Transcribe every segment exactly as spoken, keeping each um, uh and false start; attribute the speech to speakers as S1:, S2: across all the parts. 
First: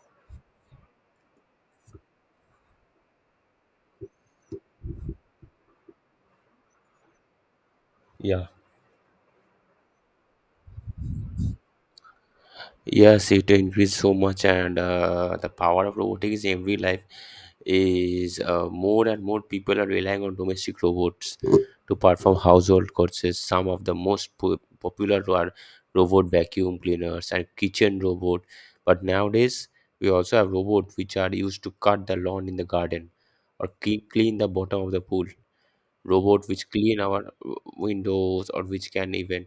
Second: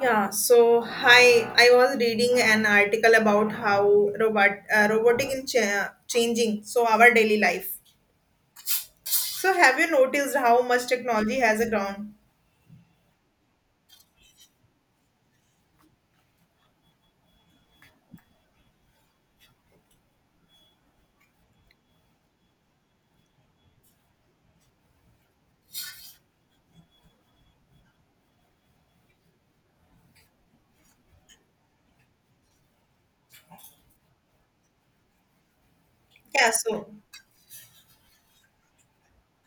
S1: Yeah, so hi, I was reading an article about how robot uh, robotic is cha- changing so our daily life.
S2: Yeah.
S1: So have you noticed how much technology has a ground?
S2: Yes, it increased so much, and uh, the power of robotics in every life is uh, more and more people are relying on domestic robots to perform household chores. Some of the most po- popular are robot vacuum cleaners and kitchen robot. But nowadays, we also have robots which are used to cut the lawn in the garden or clean, clean the bottom of the pool. Robot
S1: Yeah,
S2: which
S1: so
S2: clean our windows or which can even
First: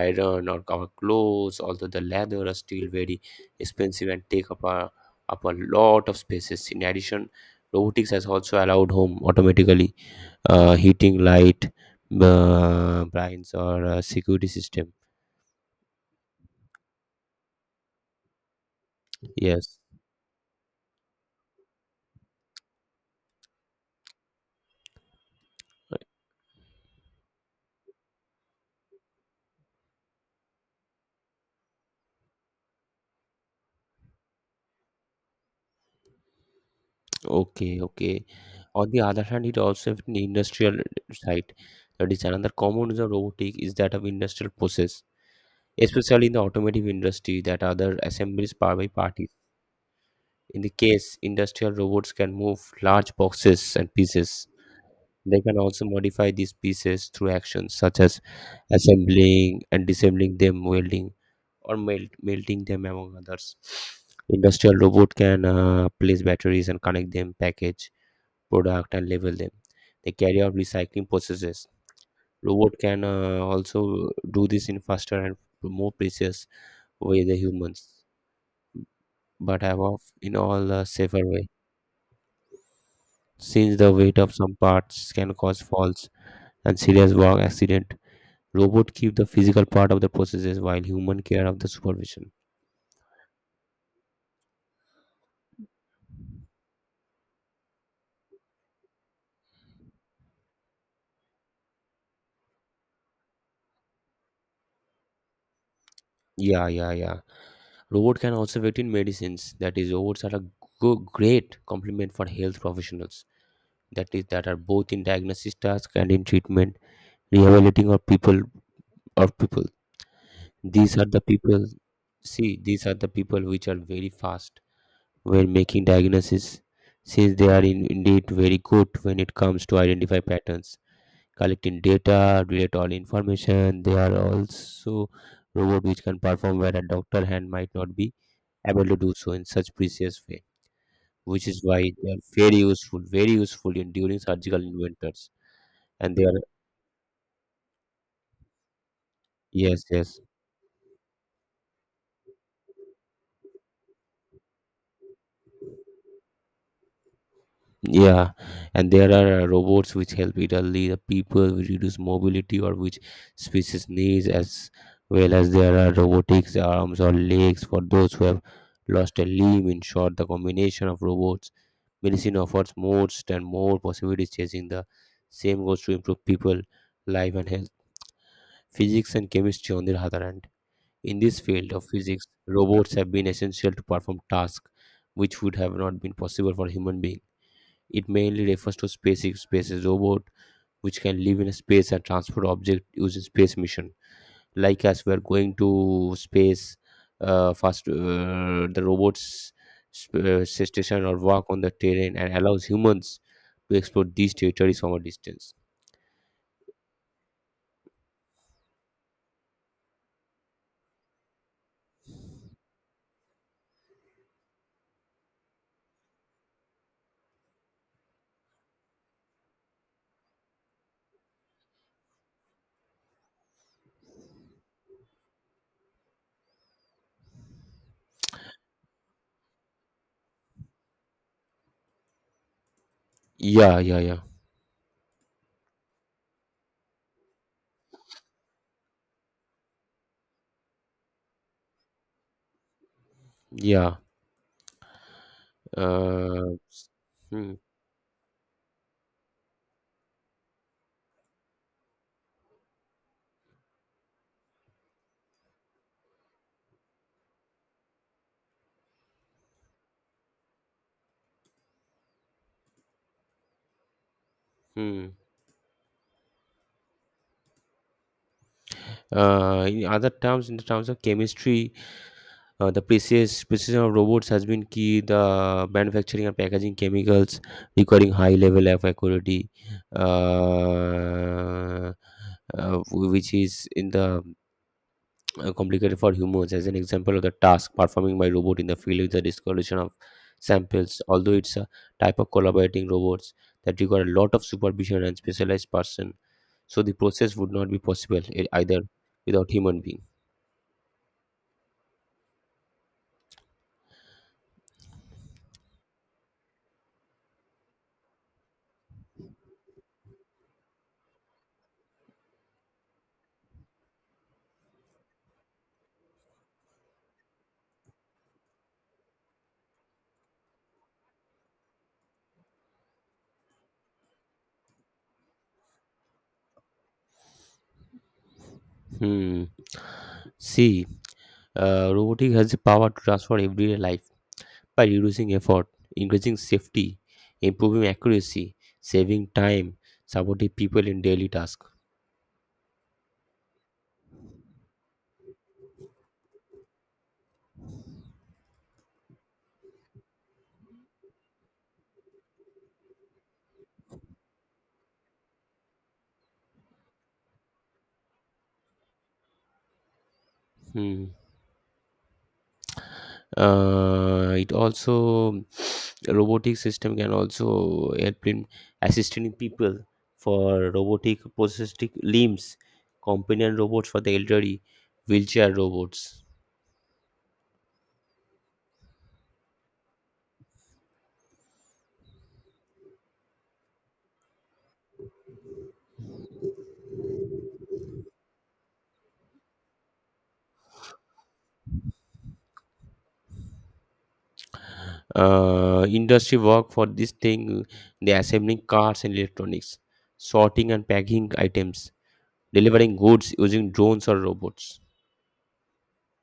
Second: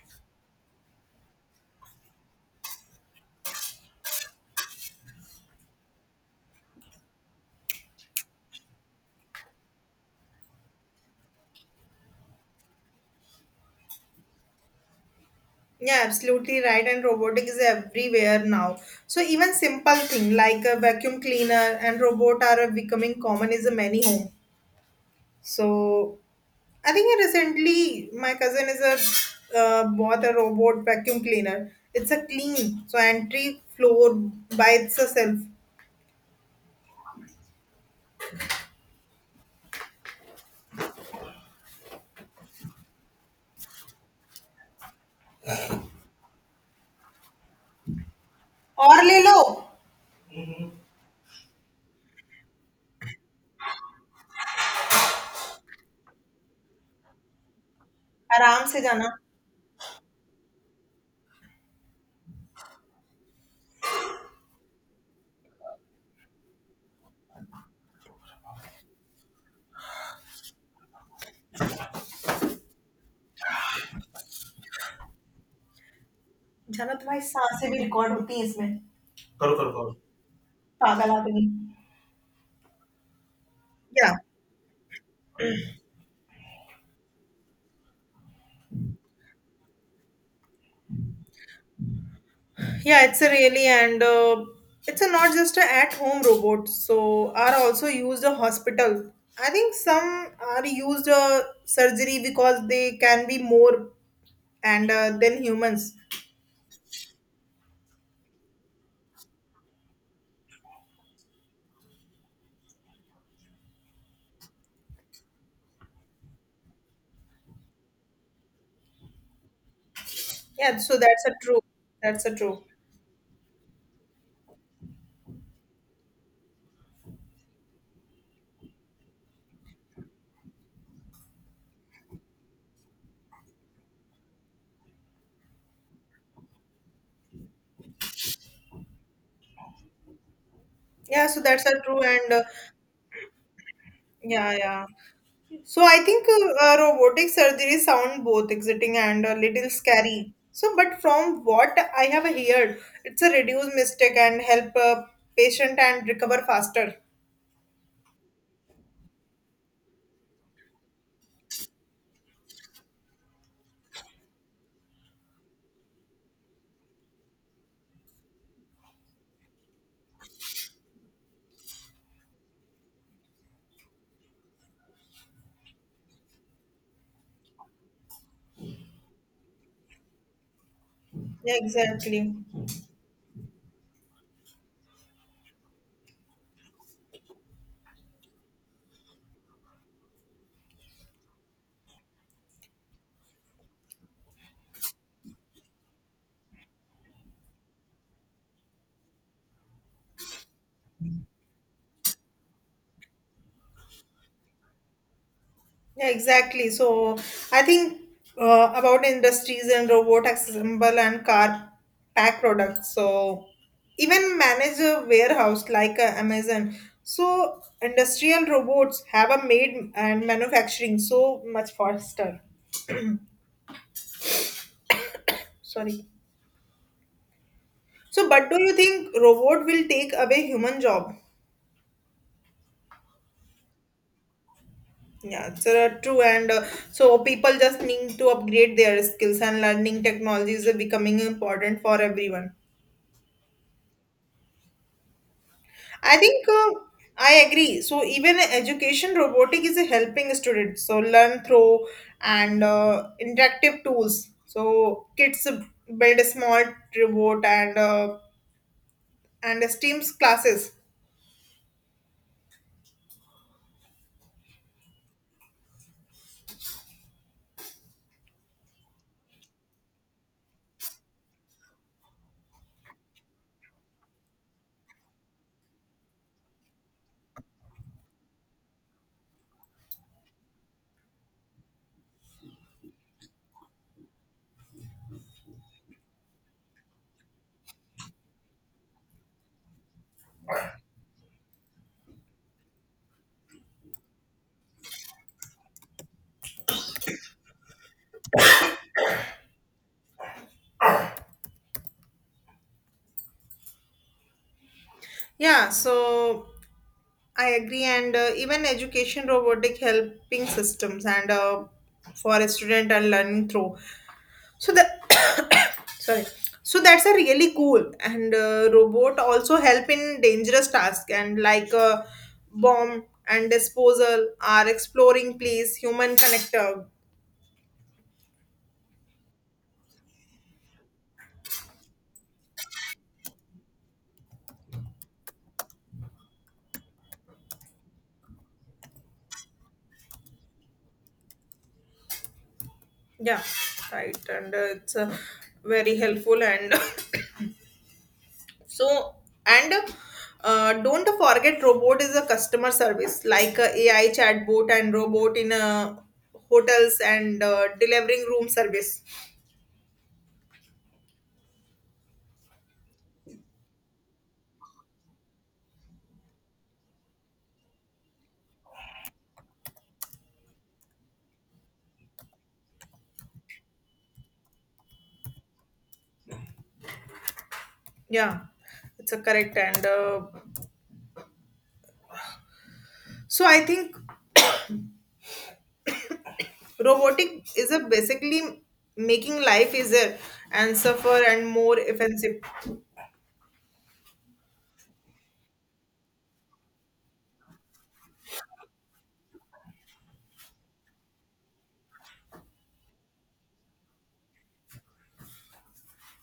S2: iron or our clothes, although the leather are still very expensive and take up a, up a lot of spaces. In addition, robotics has also allowed home automatically, uh, heating light, uh, blinds or uh, security system.
S1: yeah, absolutely right. And robotic is everywhere now. So even
S2: Yes.
S1: simple thing like a vacuum cleaner and robot are becoming common in many homes. So I think recently my cousin is a uh, bought a robot vacuum cleaner. It's a clean so entry floor by itself.
S2: Okay, okay. On the other hand, it also have an industrial side. That is another common use of robotic, is that of industrial process, especially in the automotive industry that other assemblies powered by
S1: और ले
S2: parties.
S1: Low
S2: In the case, industrial robots can move large boxes and pieces. They can also modify these pieces through actions such as
S1: आराम से जाना
S2: assembling and disassembling them, welding or melt, melting them, among others. Industrial robot can uh, place batteries and connect them, package product and label them. They carry out recycling processes. Robot can uh, also do this in faster and more precise
S1: जाना तुम्हारी
S2: weigh the
S1: सांसें भी
S2: humans,
S1: record होती हैं इसमें करो
S2: but
S1: करो
S2: have
S1: करो
S2: of in all a
S1: पागल
S2: safer
S1: आदमी
S2: way. Since the
S1: yeah
S2: weight of some parts can cause falls and serious work accident, robot keep the physical part of the processes while human care of the supervision.
S1: yeah, it's a really and uh, it's a not just a at home robot so are also used a hospital. I think some are used a surgery because they can be more and uh, then humans.
S2: Yeah, yeah, yeah. Robot can also wait in medicines. That is, robots are a go- great complement for health professionals. That is, that are both in diagnosis task and in treatment, rehabilitating of people or people.
S1: Yeah, so
S2: These are the
S1: that's a true.
S2: people.
S1: That's a
S2: See,
S1: true.
S2: these are the people which are very fast when making diagnosis, since they are in, indeed very good when it comes to identify patterns, collecting data relate all information. They are also robot which can perform where a doctor hand might not be able to do so in such precise way,
S1: Yeah, so
S2: which is
S1: that's
S2: why
S1: a true.
S2: they are
S1: And uh,
S2: very useful very useful in during
S1: yeah,
S2: surgical
S1: yeah.
S2: inventors
S1: So I
S2: and they
S1: think
S2: are.
S1: uh, uh, robotic surgery sound both exciting and a little
S2: Yes, yes.
S1: scary. So, but from what I have heard, it's a reduce mistake and help uh patient and recover faster.
S2: Yeah, and there are uh, robots which help it only the people, which reduce mobility or which species needs, as well as there are robotics arms or legs for those who have lost a limb. In short, the combination of robots, medicine offers more and more possibilities, chasing the same goals to improve people, life and health. Physics and chemistry, on the other hand, in this
S1: Yeah,
S2: field of physics,
S1: exactly.
S2: robots have been essential to perform tasks which would have not been possible for human being. It mainly refers to SpaceX space's robot, which can live in space and transport objects using space mission. Like us, we're going to space. Uh, first, uh, the robots sp- uh, station or walk on the terrain and allows humans to explore these territories from a distance.
S1: Yeah, exactly. So I think uh, about industries and robot assemble and car pack products. So even manage a warehouse like uh, Amazon. So industrial robots have a made and manufacturing so much faster. Sorry. So, but do you think robot will take away human job?
S2: Yeah, yeah, yeah,
S1: Yeah, it's uh, true. And uh, so people just need to upgrade their skills and learning technologies are becoming important for everyone.
S2: yeah.
S1: I think
S2: Uh,
S1: uh, I
S2: hmm,
S1: agree. So even education robotic is helping students so learn through and uh, interactive tools. So kids build a small robot and uh, and STEAM's classes.
S2: hmm. Uh, in other terms, in the terms of chemistry, Uh, the precise precision of robots has been key. The manufacturing and packaging chemicals requiring high level of accuracy, uh, uh, which is in the uh, complicated for humans. As an example of the task performing by robot in the field is the discoloration of samples. Although it's a type of collaborating robots that require a lot of supervision and specialized person, so the process would not be possible eh, either without human being.
S1: Yeah, so I agree, and uh, even education robotic helping systems and uh, for a student and learning through. So the sorry. So that's a really cool and uh, robot also help in dangerous tasks and like uh, bomb and disposal are exploring please human connector.
S2: Hmm. See. Uh, robotic has the power to transform everyday life by reducing effort, increasing safety, improving accuracy, saving time, supporting people in daily tasks.
S1: Yeah, right. And uh, it's uh, very helpful and so and uh, don't forget robot is a customer service like uh, a AI chatbot and robot in uh, hotels and uh, delivering room service.
S2: Hmm. Uh, it also robotic system can also help in assisting people for robotic prosthetic limbs, companion robots for the elderly, wheelchair robots.
S1: Yeah, it's a correct and. Uh, So I think robotic is a basically making life easier and suffer and more offensive.
S2: Uh, industry work for this thing, they assembling cars and electronics, sorting and packing items, delivering goods using drones or robots.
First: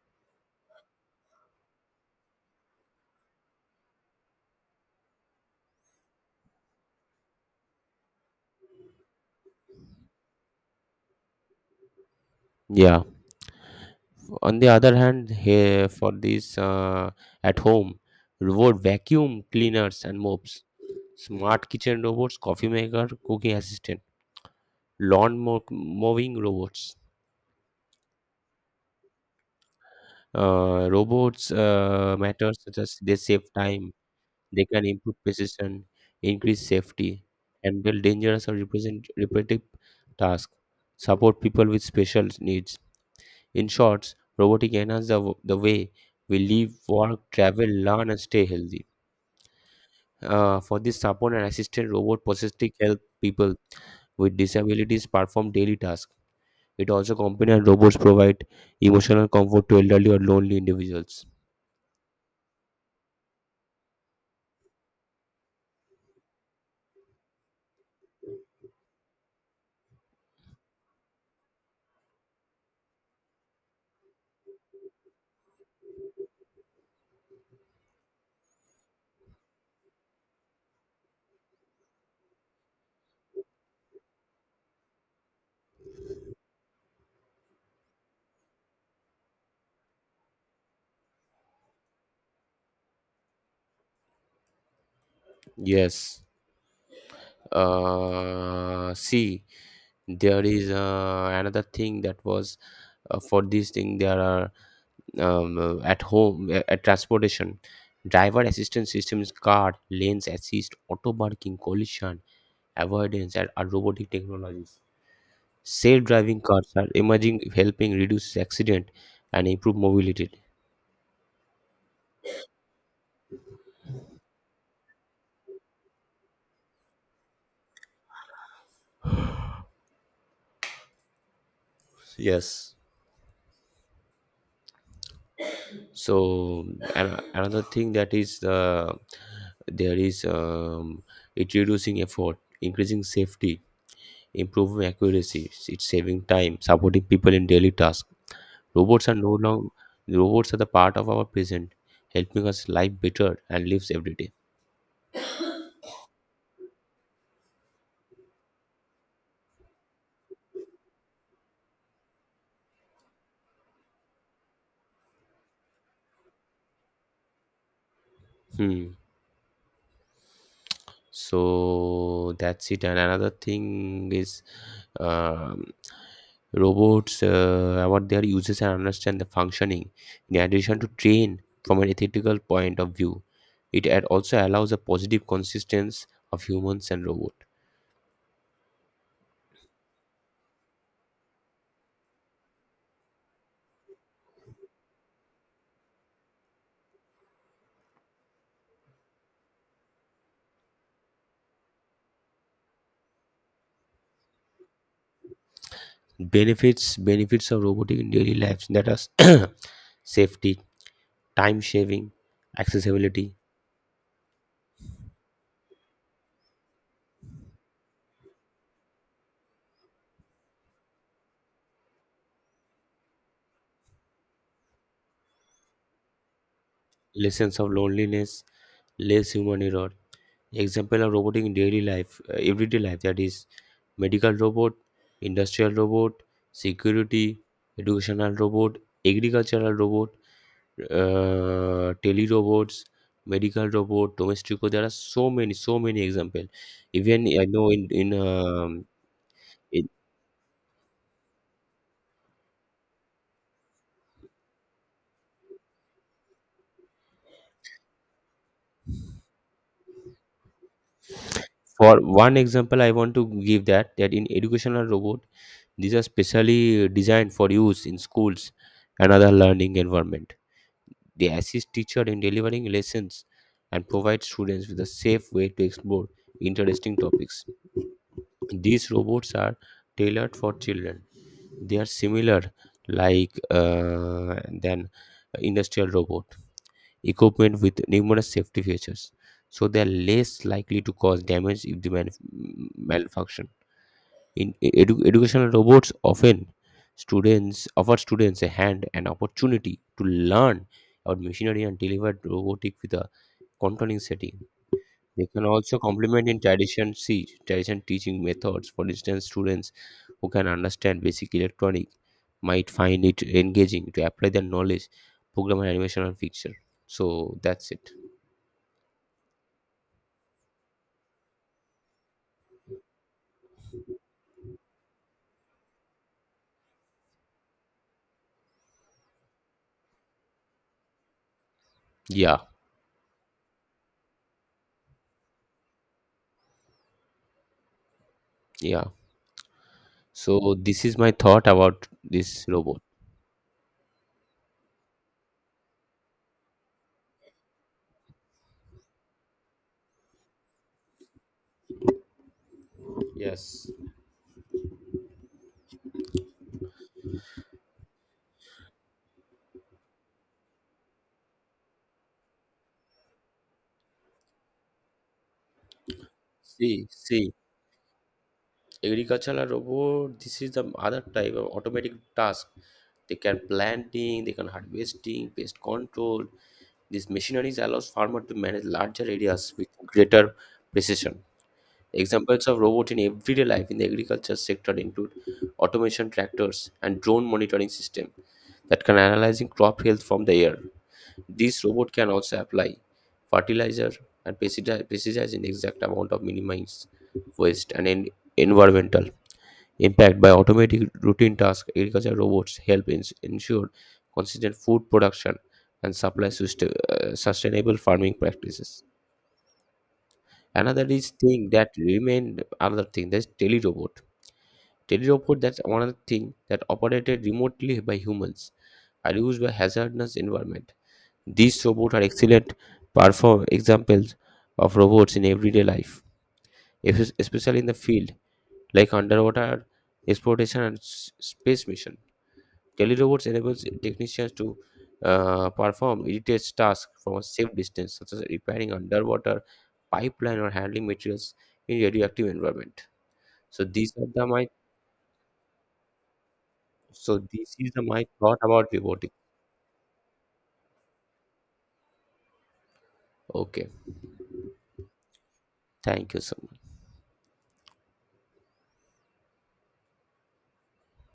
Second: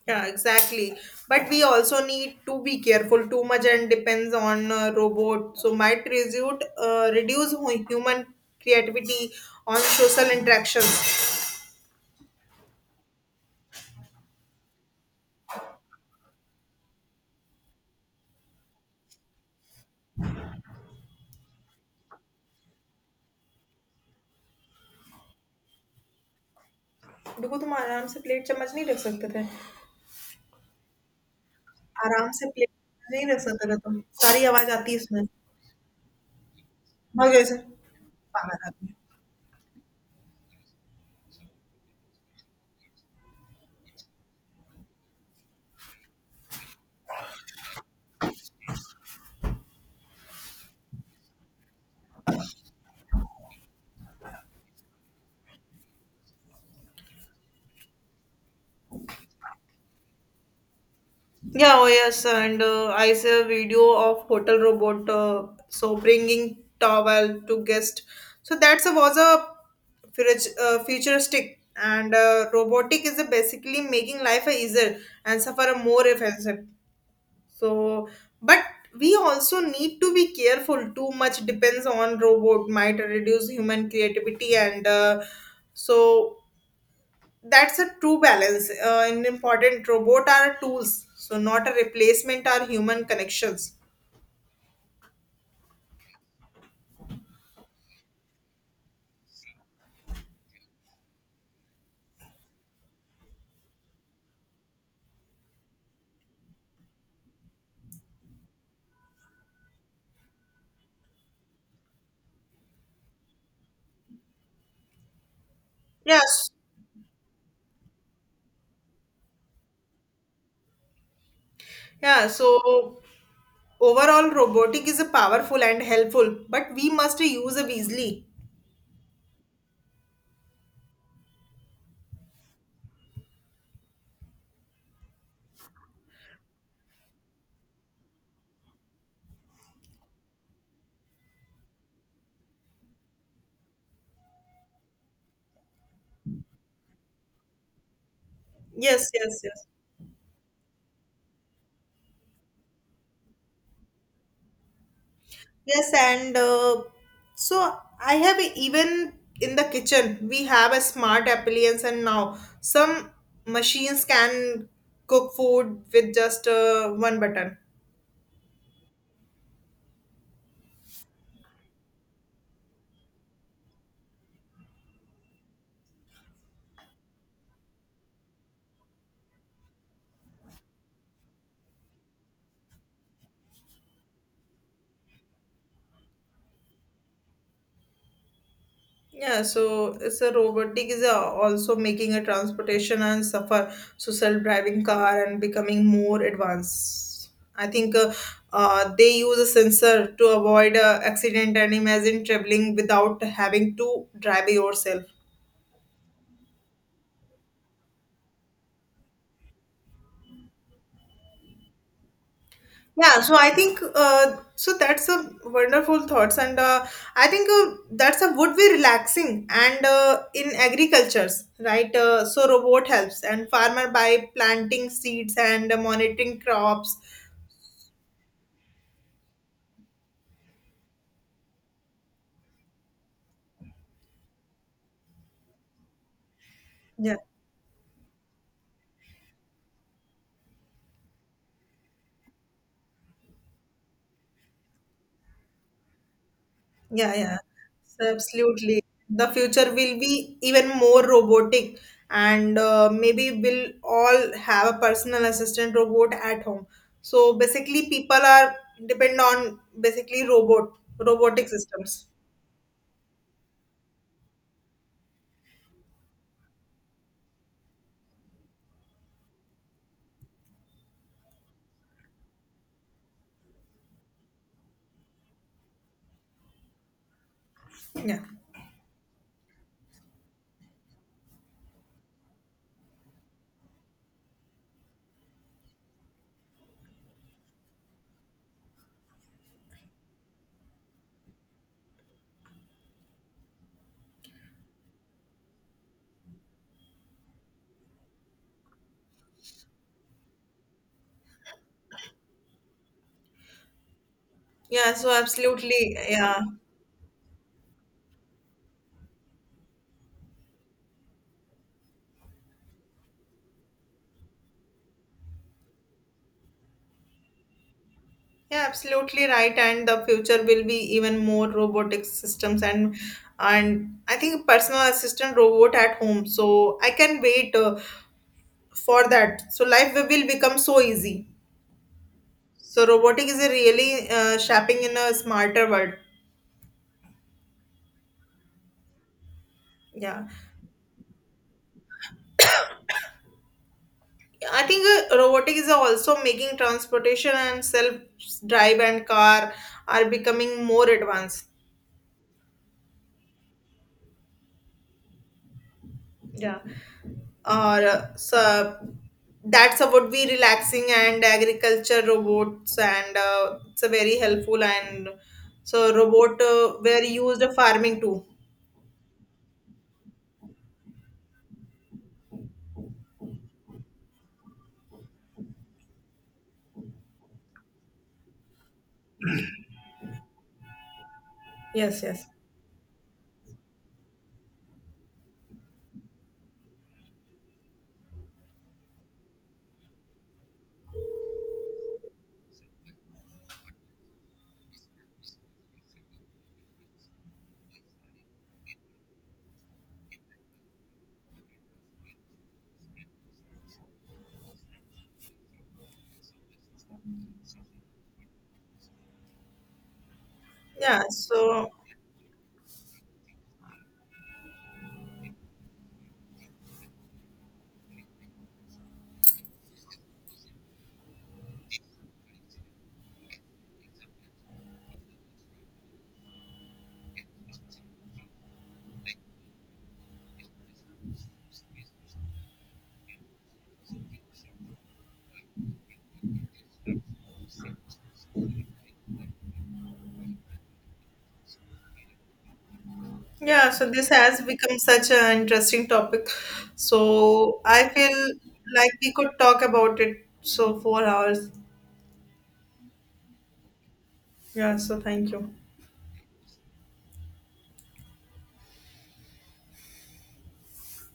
S1: Yeah, exactly. But we also need to be careful too much and depends on uh, robot. So might result uh, reduce hu- human creativity on social interactions.
S2: Yeah. On the other hand, here for this uh, at home, robot vacuum cleaners and mops, smart kitchen robots, coffee maker, cooking assistant, lawn mow- mowing robots,
S1: देखो तुम आराम से plate चम्मच नहीं रख सकते थे
S2: uh, robots uh,
S1: आराम से
S2: matters
S1: plate
S2: such as they
S1: नहीं रख
S2: save
S1: सकते थे
S2: time.
S1: तुम सारी
S2: They
S1: आवाज
S2: can
S1: आती है
S2: improve
S1: इसमें
S2: precision, increase safety,
S1: भाग जाओ इसे
S2: handle dangerous or
S1: पागल आदमी.
S2: represent repetitive tasks, support people with special needs. In short, robotic enhance the, w- the way we live, work, travel, learn, and stay healthy. Uh, for this support and assistant, robot processing help people with disabilities perform daily tasks. It also companion robots provide emotional comfort to elderly or lonely individuals.
S1: Yeah, oh yes, and uh, I saw a video of hotel robot uh, so bringing towel to guest. So that's a, was a futu- uh, futuristic and uh, robotic is a basically making life a easier and suffer a more offensive. So, but we also need to be careful. Too much depends on robot might reduce human creativity and uh, so that's a true balance uh, an important robot are tools so not a replacement are human connections.
S2: Yes. Uh see, there is uh, another thing that was uh, for this thing, there are um, uh, at home, uh, at transportation, driver assistance systems, car lanes assist, auto parking, collision avoidance, and are robotic technologies. Safe driving
S1: Yes,
S2: cars are emerging, helping reduce accident and improve mobility.
S1: yeah, so overall robotic is a powerful and helpful but we must use it wisely.
S2: Yes. So an- another thing that is uh, there is um, it reducing effort, increasing safety, improving accuracy, it's saving time, supporting people in daily tasks. Robots
S1: Yes,
S2: are no
S1: yes, yes,
S2: longer, robots are the part of our present, helping us live better and lives every day.
S1: yes, and uh, so I have even in the kitchen we have a smart appliance and now some machines can cook food with just uh, one button.
S2: Hmm. So that's it. And another thing is, um, robots, uh, what their uses and understand the functioning, in addition to train from an ethical point of view. It ad- also allows a positive consistence of humans and robot.
S1: Yeah, so it's a robotic is a- also making a transportation and suffer so self-driving car and becoming more advanced. I think uh, uh, they use a sensor to avoid a accident and imagine traveling without having to drive yourself.
S2: Benefits benefits of robotic in daily lives, that are safety, time saving,
S1: Yeah,
S2: accessibility,
S1: so I think uh, so that's a wonderful thoughts, and uh, I think uh, that's a would be relaxing and uh, in agricultures, right? Uh, so robot helps and farmer by planting seeds and monitoring crops.
S2: lessons of loneliness, less human error. Example of robotic in daily life, uh, everyday life, that is medical robot, industrial robot,
S1: Yeah.
S2: security, educational robot, agricultural robot, uh, tele robots, medical robot, domestic robot. There are so many, so many examples.
S1: Yeah,
S2: Even
S1: yeah,
S2: I know in in
S1: so absolutely.
S2: um,
S1: The future
S2: in,
S1: will be even more robotic, and uh, maybe we'll all have a personal assistant robot at home. So basically, people are depend on basically robot robotic
S2: for
S1: systems.
S2: one example, I want to give that that in educational robot, these are specially designed for use in schools and other learning environment. They assist teachers in delivering lessons and provide students with a safe way to explore interesting topics.
S1: Yeah,
S2: These robots are tailored for children. They are similar, like uh, than industrial robot equipment, with numerous safety features so they are less likely to cause damage if the man- malfunction. In e- edu- educational robots often, students offer students a hand, an opportunity to learn about machinery and deliver robotic with a controlling setting.
S1: yeah. So
S2: They can also
S1: absolutely,
S2: complement in
S1: yeah,
S2: tradition see tradition teaching methods. For instance, students who can understand basic electronic might find it engaging to apply their knowledge, program and animation and picture. So that's it.
S1: yeah, absolutely right. And the future will be even more robotic systems and and I think personal assistant robot at home. So I can wait. Uh, for that so life will become so easy
S2: Yeah,
S1: so robotic is a really uh, shaping in a smarter world.
S2: yeah.
S1: Yeah,
S2: So this is my thought about this robot.
S1: i think uh, robotic is also making transportation and self drive and car are becoming more advanced.
S2: Yes.
S1: Yeah, or uh, so that's about we relaxing and agriculture robots and uh, it's a very helpful and so robot uh,
S2: See,
S1: were
S2: see.
S1: used farming too.
S2: Agricultural robot, this is the other type of automatic task. They can planting, they can harvesting, pest control. These machineries allows farmer to manage larger areas with greater precision.
S1: Yes, yes,
S2: Examples of robot in everyday life in the agriculture sector include automation tractors and drone monitoring system that can analyzing crop health from the air. This robot can also apply fertilizer and pesticide pesticide in exact amount of minimize waste and en- environmental impact by automating routine tasks. Agriculture robots help in, ensure consistent food production and supply suste- uh, sustainable farming practices. Another
S1: yeah,
S2: is thing that
S1: so
S2: remained another thing that's telerobot. Telerobot, that's another thing, that operated remotely by humans, are used by hazardous environment. These robots are excellent perform examples of robots in everyday life, es- especially in the field like underwater exploration and s- space mission. Telerobots enables technicians to uh, perform immediate tasks from a safe distance, such as repairing underwater pipeline or handling materials in radioactive environment. So
S1: yeah, so
S2: these are
S1: this
S2: the
S1: has
S2: my,
S1: become such an interesting topic.
S2: so this
S1: So
S2: is the
S1: I
S2: my
S1: feel
S2: thought about
S1: like
S2: robotics.
S1: we could talk about it so four hours.
S2: Okay,
S1: Yeah, so thank you.
S2: thank you so much.